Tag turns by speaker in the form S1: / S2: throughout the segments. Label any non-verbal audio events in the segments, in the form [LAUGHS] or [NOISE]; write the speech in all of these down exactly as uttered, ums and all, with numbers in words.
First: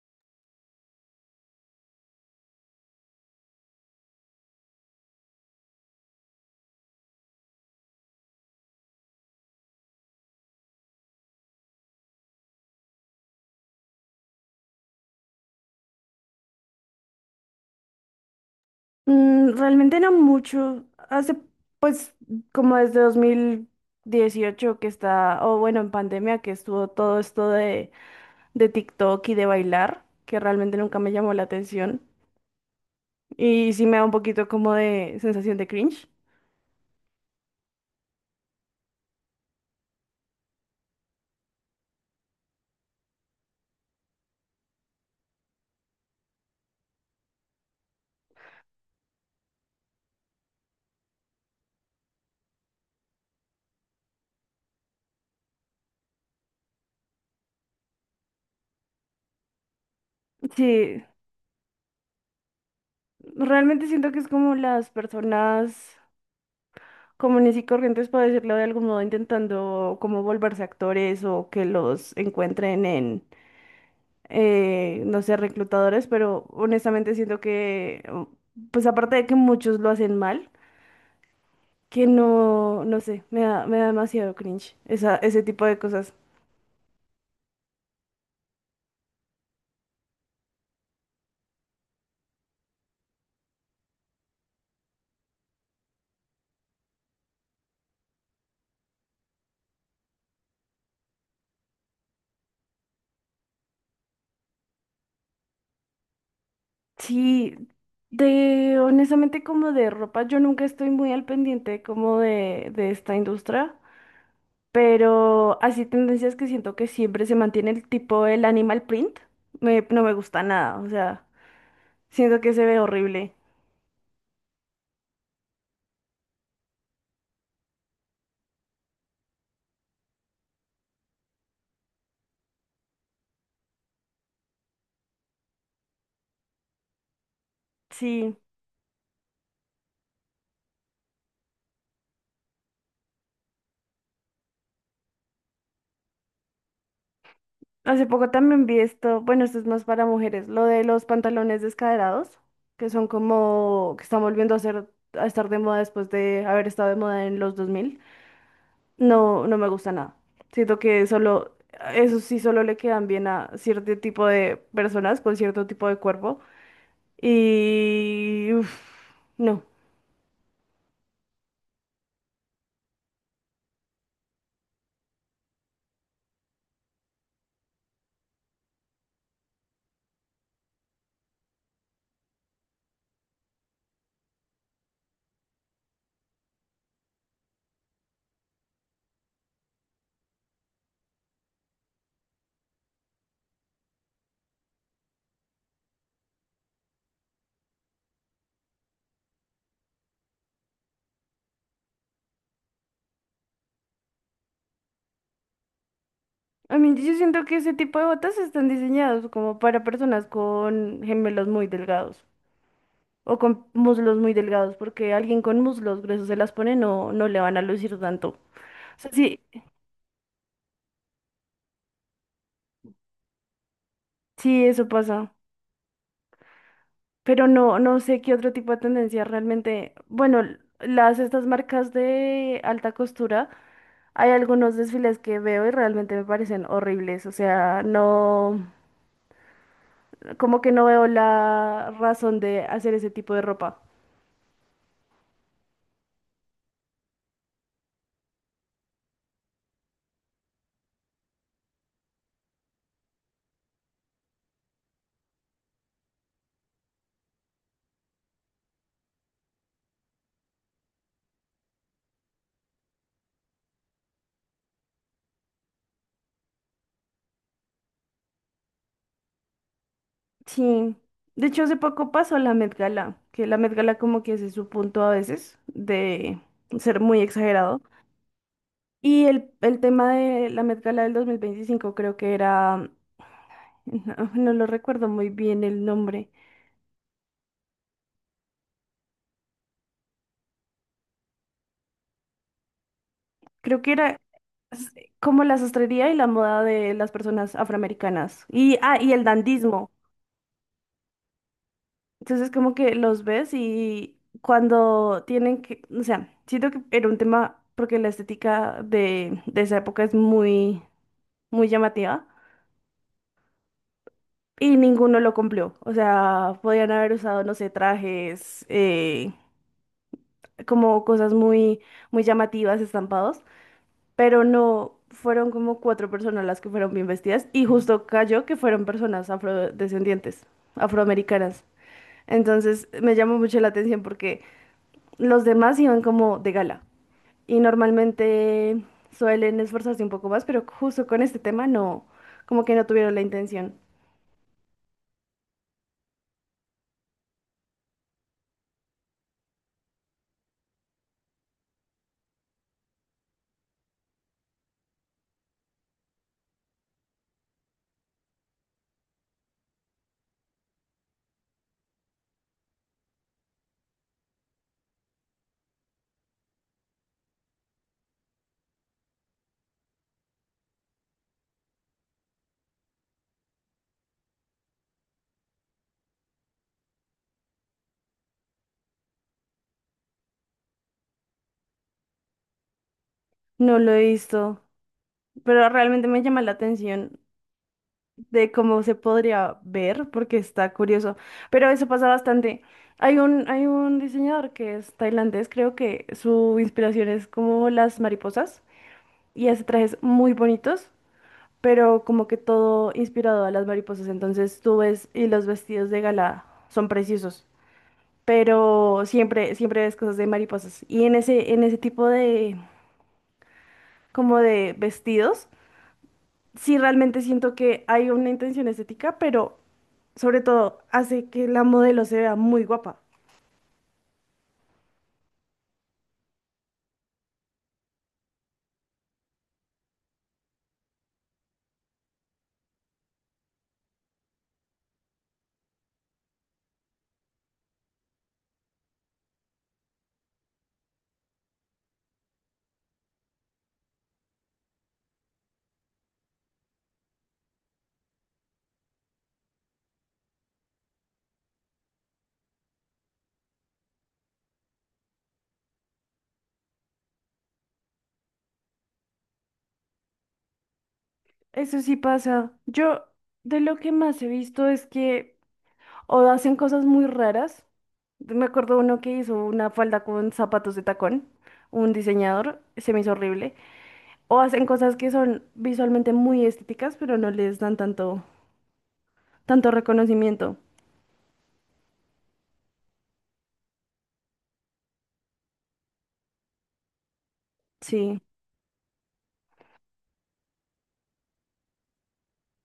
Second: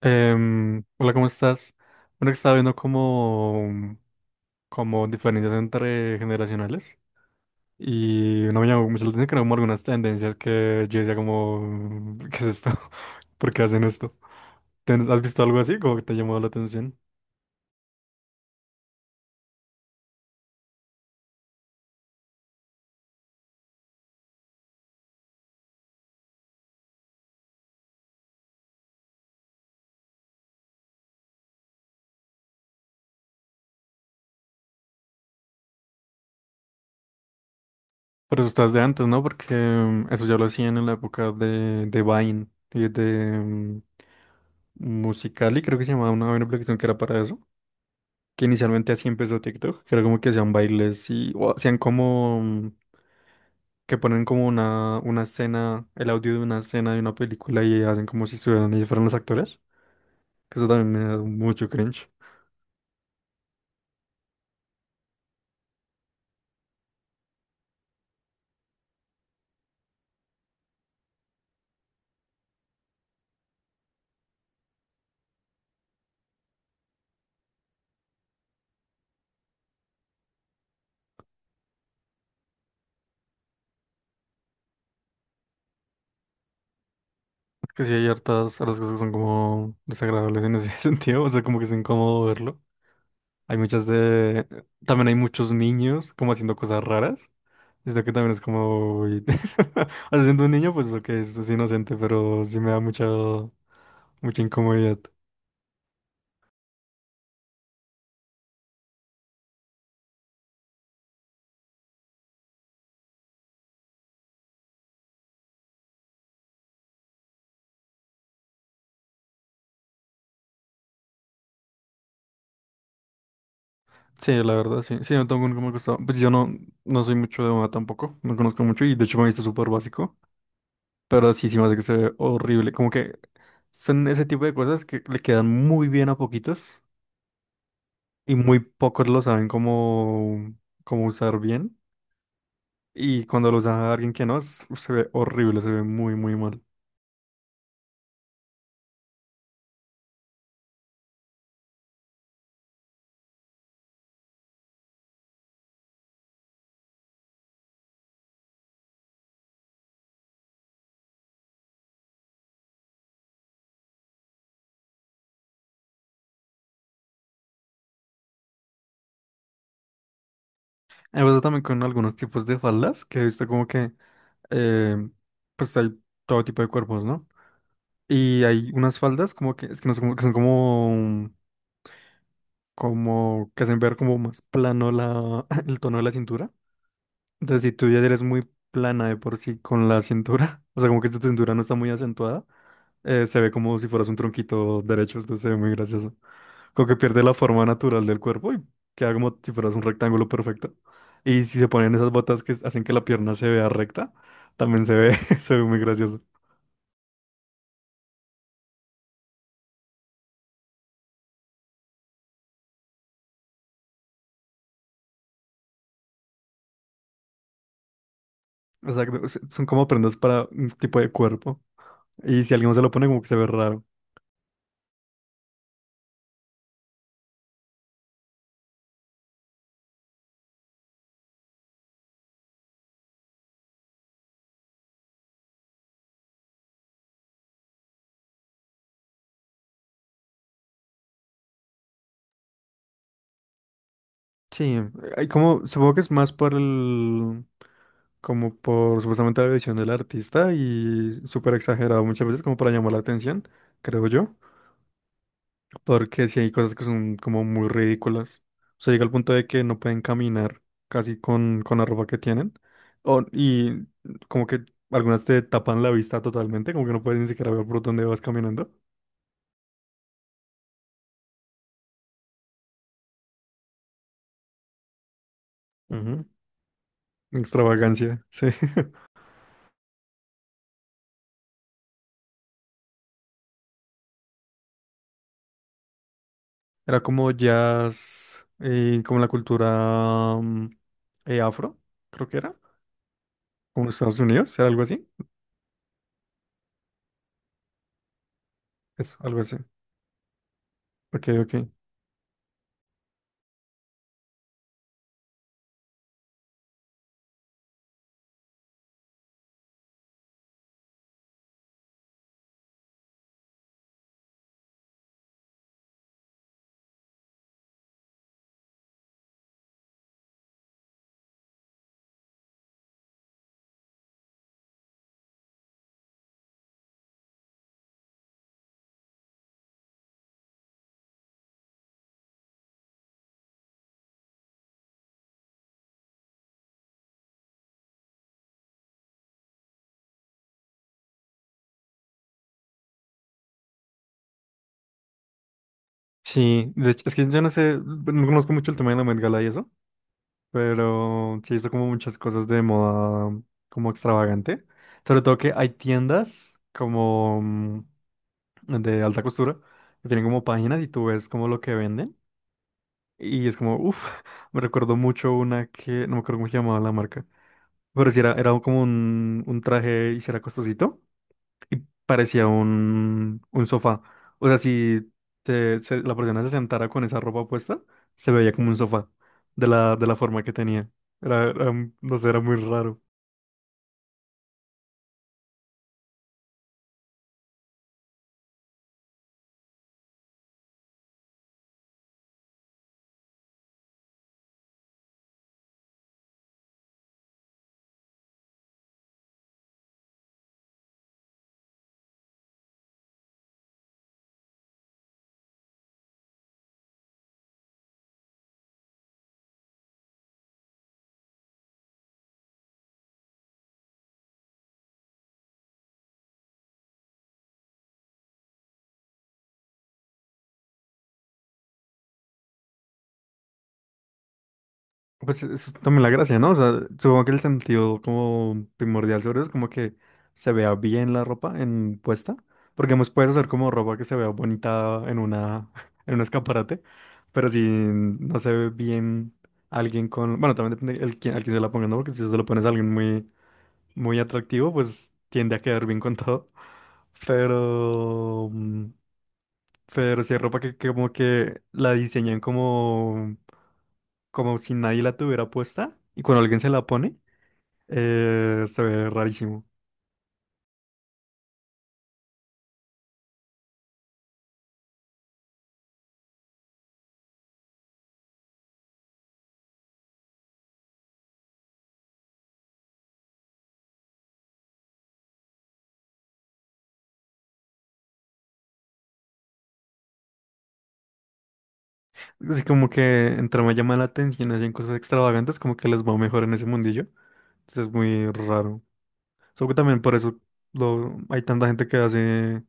S1: Em, hola, ¿cómo estás? Bueno, que estaba viendo como, como diferencias entre generacionales y no me llamó mucho la atención que eran como algunas tendencias que yo decía como, [LAUGHS] ¿qué es esto? [LAUGHS] ¿Por qué hacen esto? ¿Ten- ¿Has visto algo así como que te llamó la atención?
S2: Mm, realmente no mucho. Hace, pues, como desde dos mil dieciocho que está, o bueno, en pandemia que estuvo todo esto de, de TikTok y de bailar, que realmente nunca me llamó la atención. Y sí me da un poquito como de sensación de cringe.
S1: Pero eso estás de antes, ¿no? Porque em, eso ya lo hacían en la época de, de Vine y de em, Musical.ly, creo que se llamaba una, una aplicación que era para eso, que inicialmente así empezó TikTok, que era como que hacían bailes y o hacían como mm, que ponen como una, una escena, el audio de una escena de una película y hacen como si estuvieran ellos fueran los actores, que eso también me
S2: Sí,
S1: da mucho cringe.
S2: realmente siento que es como las personas comunes y corrientes, por decirlo de algún modo, intentando como volverse actores o que los encuentren en eh, no sé, reclutadores, pero honestamente siento que, oh, pues aparte de que muchos lo hacen mal, que no, no sé, me da, me da demasiado cringe esa, ese tipo de cosas.
S1: Es que sí hay hartas, hartas cosas que son como desagradables en ese [LAUGHS] sentido, o sea, como que es incómodo verlo. Hay muchas de... También hay muchos niños como haciendo cosas raras, esto que también es como... uy, [LAUGHS] o sea, siendo un niño, pues lo que es, es inocente, pero sí me da mucha... mucha incomodidad.
S2: Sí, de honestamente como de ropa, yo nunca estoy muy al pendiente como de, de esta industria, pero así tendencias que siento que siempre se mantiene el tipo el animal print, me, no me gusta nada, o sea, siento que se ve horrible.
S1: Sí, la verdad, sí. Sí, no tengo nunca me gustado. Pues yo no, no soy mucho de moda tampoco. No conozco mucho y de hecho me he visto súper básico. Pero sí, sí me hace que se ve horrible. Como que son ese tipo de cosas que le quedan muy bien a poquitos y
S2: Sí.
S1: muy pocos lo saben cómo, cómo usar bien. Y cuando lo usa alguien que no, es- se ve horrible, se ve muy, muy mal.
S2: Hace poco también vi esto, bueno, esto es más para mujeres, lo de los pantalones descaderados, que son como, que están volviendo a ser, a estar de moda después de haber estado de moda en los dos mil. No, no me gusta nada. Siento que solo, eso sí solo le quedan bien a cierto tipo de personas con cierto tipo de cuerpo. Y, uf, no.
S1: Me pasa también con algunos tipos de faldas que he visto como que, eh, pues hay todo tipo de cuerpos, ¿no? Y hay unas faldas como que, es que no sé, como que son como, como que hacen ver como más plano la, [LAUGHS] el tono de la cintura. Entonces, si tú ya eres muy plana de por sí con la cintura, [LAUGHS] o sea, como que tu cintura no está muy acentuada, eh, se ve como si fueras un tronquito derecho, entonces se ve muy gracioso. Como que pierde la forma natural del cuerpo y queda como si fueras un rectángulo perfecto. Y si se ponen esas botas que hacen que la pierna se vea recta, también se ve, [LAUGHS] se ve muy gracioso.
S2: A mí yo siento que ese tipo de botas están diseñados como para personas con gemelos muy delgados. O con muslos muy delgados, porque alguien con muslos gruesos se las pone, no, no le van a lucir tanto. O sea,
S1: Exacto,
S2: sí,
S1: sea, son como prendas para un tipo de cuerpo. Y si alguien se lo pone, como que se ve raro.
S2: sí, eso pasa. Pero no, no sé qué otro tipo de tendencia realmente. Bueno, l- las estas marcas de alta costura, hay algunos desfiles que veo y realmente me parecen horribles. O sea, no, como que no veo la razón de hacer ese tipo de ropa.
S1: Sí, hay como, supongo que es más por el, como por supuestamente la visión del artista y súper exagerado muchas veces como para llamar la atención, creo yo, porque sí hay cosas que son como muy ridículas. O sea, llega al punto de que no pueden caminar casi con, con la ropa que tienen o, y como que algunas te tapan la vista totalmente, como que no puedes ni siquiera ver por dónde vas caminando.
S2: Sí, de hecho hace poco pasó la Met Gala, que la Met Gala como que ese es su punto a veces
S1: Ujú.
S2: de ser muy exagerado.
S1: Extravagancia, sí. [LAUGHS]
S2: Y el, el tema de la Met Gala del dos mil veinticinco creo que era, [LAUGHS] no, no lo recuerdo muy bien el nombre,
S1: Era como jazz, eh, como la cultura mm, eh, afro, creo que era,
S2: creo
S1: como
S2: que
S1: Estados
S2: era
S1: Unidos, era algo así.
S2: s- como la sastrería y la moda de las personas afroamericanas. Y, ah,
S1: Eso,
S2: y el
S1: algo así.
S2: dandismo.
S1: Ok, ok.
S2: Entonces como que los ves y cuando tienen que, o sea, siento que era un tema porque la estética de, de esa época es muy muy llamativa y ninguno lo cumplió. O sea, podían haber usado, no sé, trajes, eh, como cosas muy, muy llamativas, estampados, pero no fueron como cuatro personas las que fueron bien vestidas y justo cayó que fueron personas afrodescendientes, afroamericanas. Entonces me llamó mucho la atención porque los demás iban como de gala y normalmente suelen esforzarse un poco más, pero justo con este tema no, como que no tuvieron la intención.
S1: Sí, de hecho, es que yo no sé, no conozco mucho el tema de la Met Gala y eso, pero sí hizo como muchas cosas de moda mm, como extravagante. Sobre todo que hay tiendas como mm, de alta costura que tienen como páginas y tú ves como lo que venden. Y es como, uff, [LAUGHS] me recuerdo mucho una que, no me acuerdo cómo se llamaba la marca. Pero si era, era como un, un traje y si era costosito y parecía un, un sofá. O sea, si te- se- la persona se sentara con esa ropa puesta, se veía como un sofá de la, de la forma que tenía. Era, era un- no sé, era muy raro.
S2: No lo he visto, pero realmente me llama la atención de cómo se podría ver, porque está curioso. Pero eso pasa bastante. Hay un, hay un diseñador que es tailandés, creo que su inspiración es como las mariposas y hace trajes muy bonitos, pero como que todo inspirado a las mariposas. Entonces tú ves y los vestidos de gala son preciosos, pero siempre, siempre ves cosas de mariposas. Y en ese, en ese tipo de, como de vestidos. Sí, realmente siento que hay una intención estética, pero sobre todo hace que la modelo se vea muy guapa.
S1: Pues eso es también la gracia, ¿no? O sea, supongo que el sentido como primordial sobre eso es como que se vea bien la ropa en puesta, porque hemos puedes hacer como ropa que se vea bonita en una [LAUGHS] en un escaparate, pero si no se ve bien alguien con, bueno, también depende el quién- al quién se la ponga, ¿no? Porque si se lo pones a alguien muy muy atractivo, pues tiende a quedar bien con [LAUGHS] todo. Pero mm, pero si hay ropa que que como que la diseñan como como si nadie la tuviera puesta y cuando alguien se la pone, eh, se ve rarísimo.
S2: Eso sí pasa. Yo de lo que más he visto es que o hacen cosas muy raras. Me acuerdo uno que hizo una falda con zapatos de tacón, un diseñador, se me hizo horrible. O hacen cosas que son visualmente muy estéticas, pero no les dan tanto, tanto reconocimiento.
S1: Así como que entre más llama la atención, hacen cosas extravagantes, como que les va mejor en ese mundillo. Entonces es
S2: Sí.
S1: muy raro. Solo que también por eso lo, hay tanta gente que hace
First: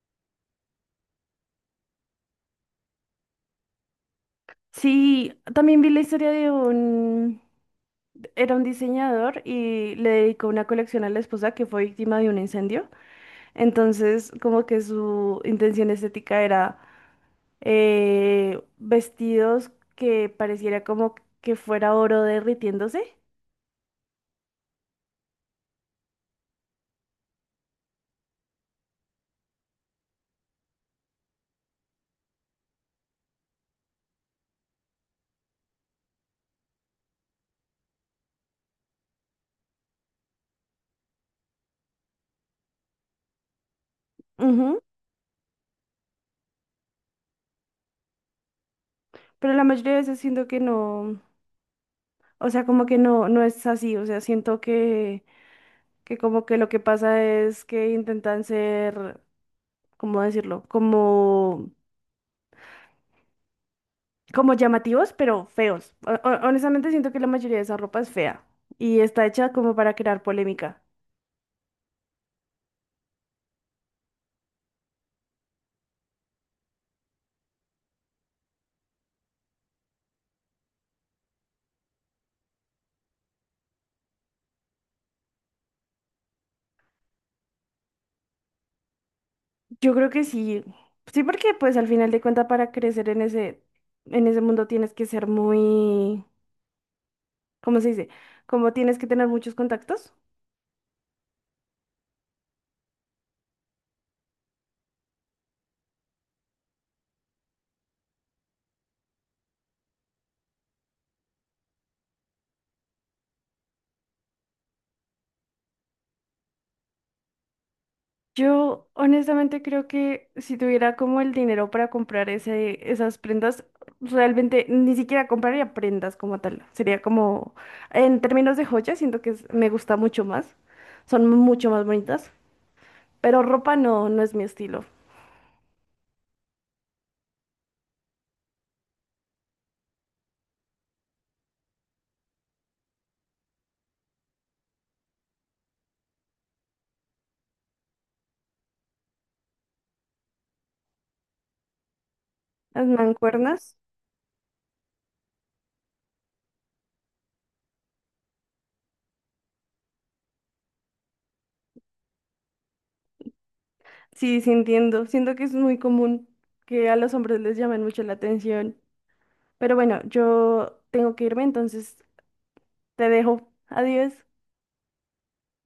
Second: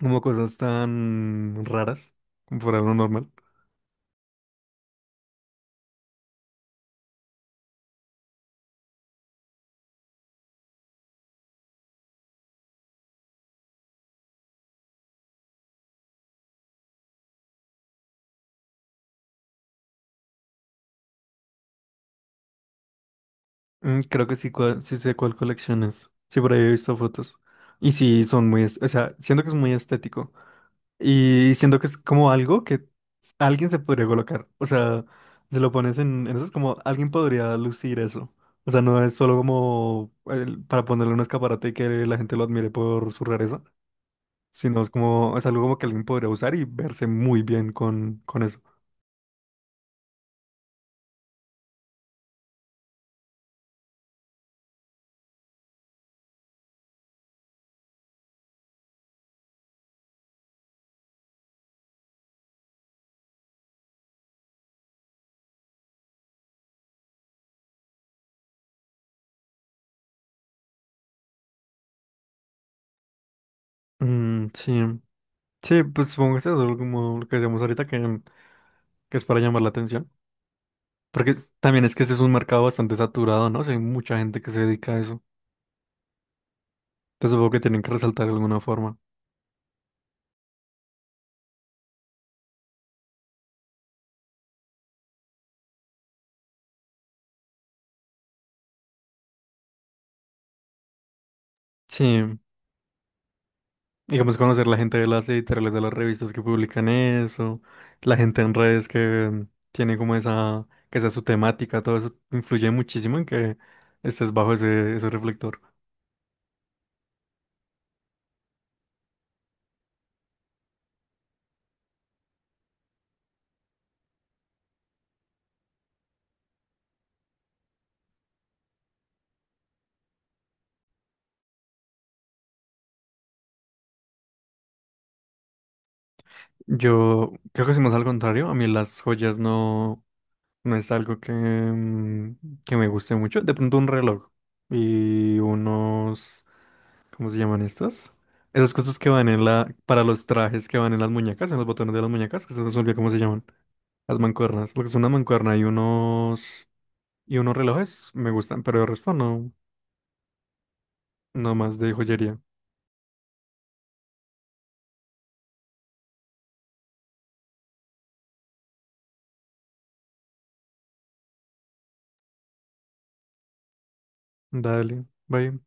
S1: como cosas tan raras, como fuera de lo normal.
S2: Sí, también vi la historia de un. Era un diseñador y le dedicó una colección a la esposa que fue víctima de un incendio. Entonces, como que su intención estética era eh, vestidos que pareciera como que fuera oro derritiéndose.
S1: Mm, creo que sí, cua- sí sé cuál colección es. Sí, por ahí he visto fotos. Y sí, son muy, es- o sea, siento que es muy estético. Y siento que es como algo que alguien se podría colocar. O sea, se lo pones en, en eso, es como alguien podría lucir eso. O sea, no es solo como el- para ponerle un escaparate y que la gente lo admire por su rareza,
S2: Ujú.
S1: sino es como, es algo como que alguien podría usar y verse muy bien con, con eso.
S2: Pero la mayoría de veces siento que no, o sea, como que no, no es así. O sea, siento que, que como que lo que pasa es que intentan ser, ¿cómo decirlo? Como como llamativos, pero feos. O- o- honestamente siento que la mayoría de esa ropa es fea y está hecha como para crear polémica.
S1: Mm, sí. Sí, pues supongo que es algo como lo que decíamos ahorita, que, que es para llamar la atención. Porque es- también es que ese es un mercado bastante saturado, ¿no? O sea, hay mucha gente que se dedica a eso. Entonces supongo que tienen que resaltar de alguna forma.
S2: Yo creo que sí, sí porque pues al final de cuentas para crecer en ese, en ese mundo tienes que ser muy, ¿cómo se dice? Como tienes que tener muchos contactos.
S1: Sí. Digamos, conocer la gente de las editoriales de las revistas que publican eso, la gente en redes que tiene como esa, que sea su temática, todo eso influye muchísimo en que estés bajo ese, ese reflector.
S2: Yo honestamente creo que si tuviera como el dinero para comprar ese, esas prendas, realmente ni siquiera compraría prendas como tal. Sería como, en términos de joyas, siento que es- me gusta mucho más. Son mucho más bonitas. Pero ropa no, no es mi estilo.
S1: Yo creo que si más al contrario, a mí las joyas no, no es algo que, mm, que me guste mucho. De pronto un reloj y unos, ¿cómo se llaman estos? Esas cosas que van en la, para los trajes que van en las muñecas, en los botones de las muñecas, que se me
S2: Las
S1: olvidó cómo se llaman.
S2: mancuernas,
S1: Las mancuernas, lo que es una mancuerna y unos y unos relojes me gustan, pero el resto no, no más de joyería.
S2: sí, sí entiendo. Siento que es muy común que a los hombres les llamen mucho la atención. Pero bueno, yo tengo que irme, entonces te dejo. Adiós.
S1: Dale, bye.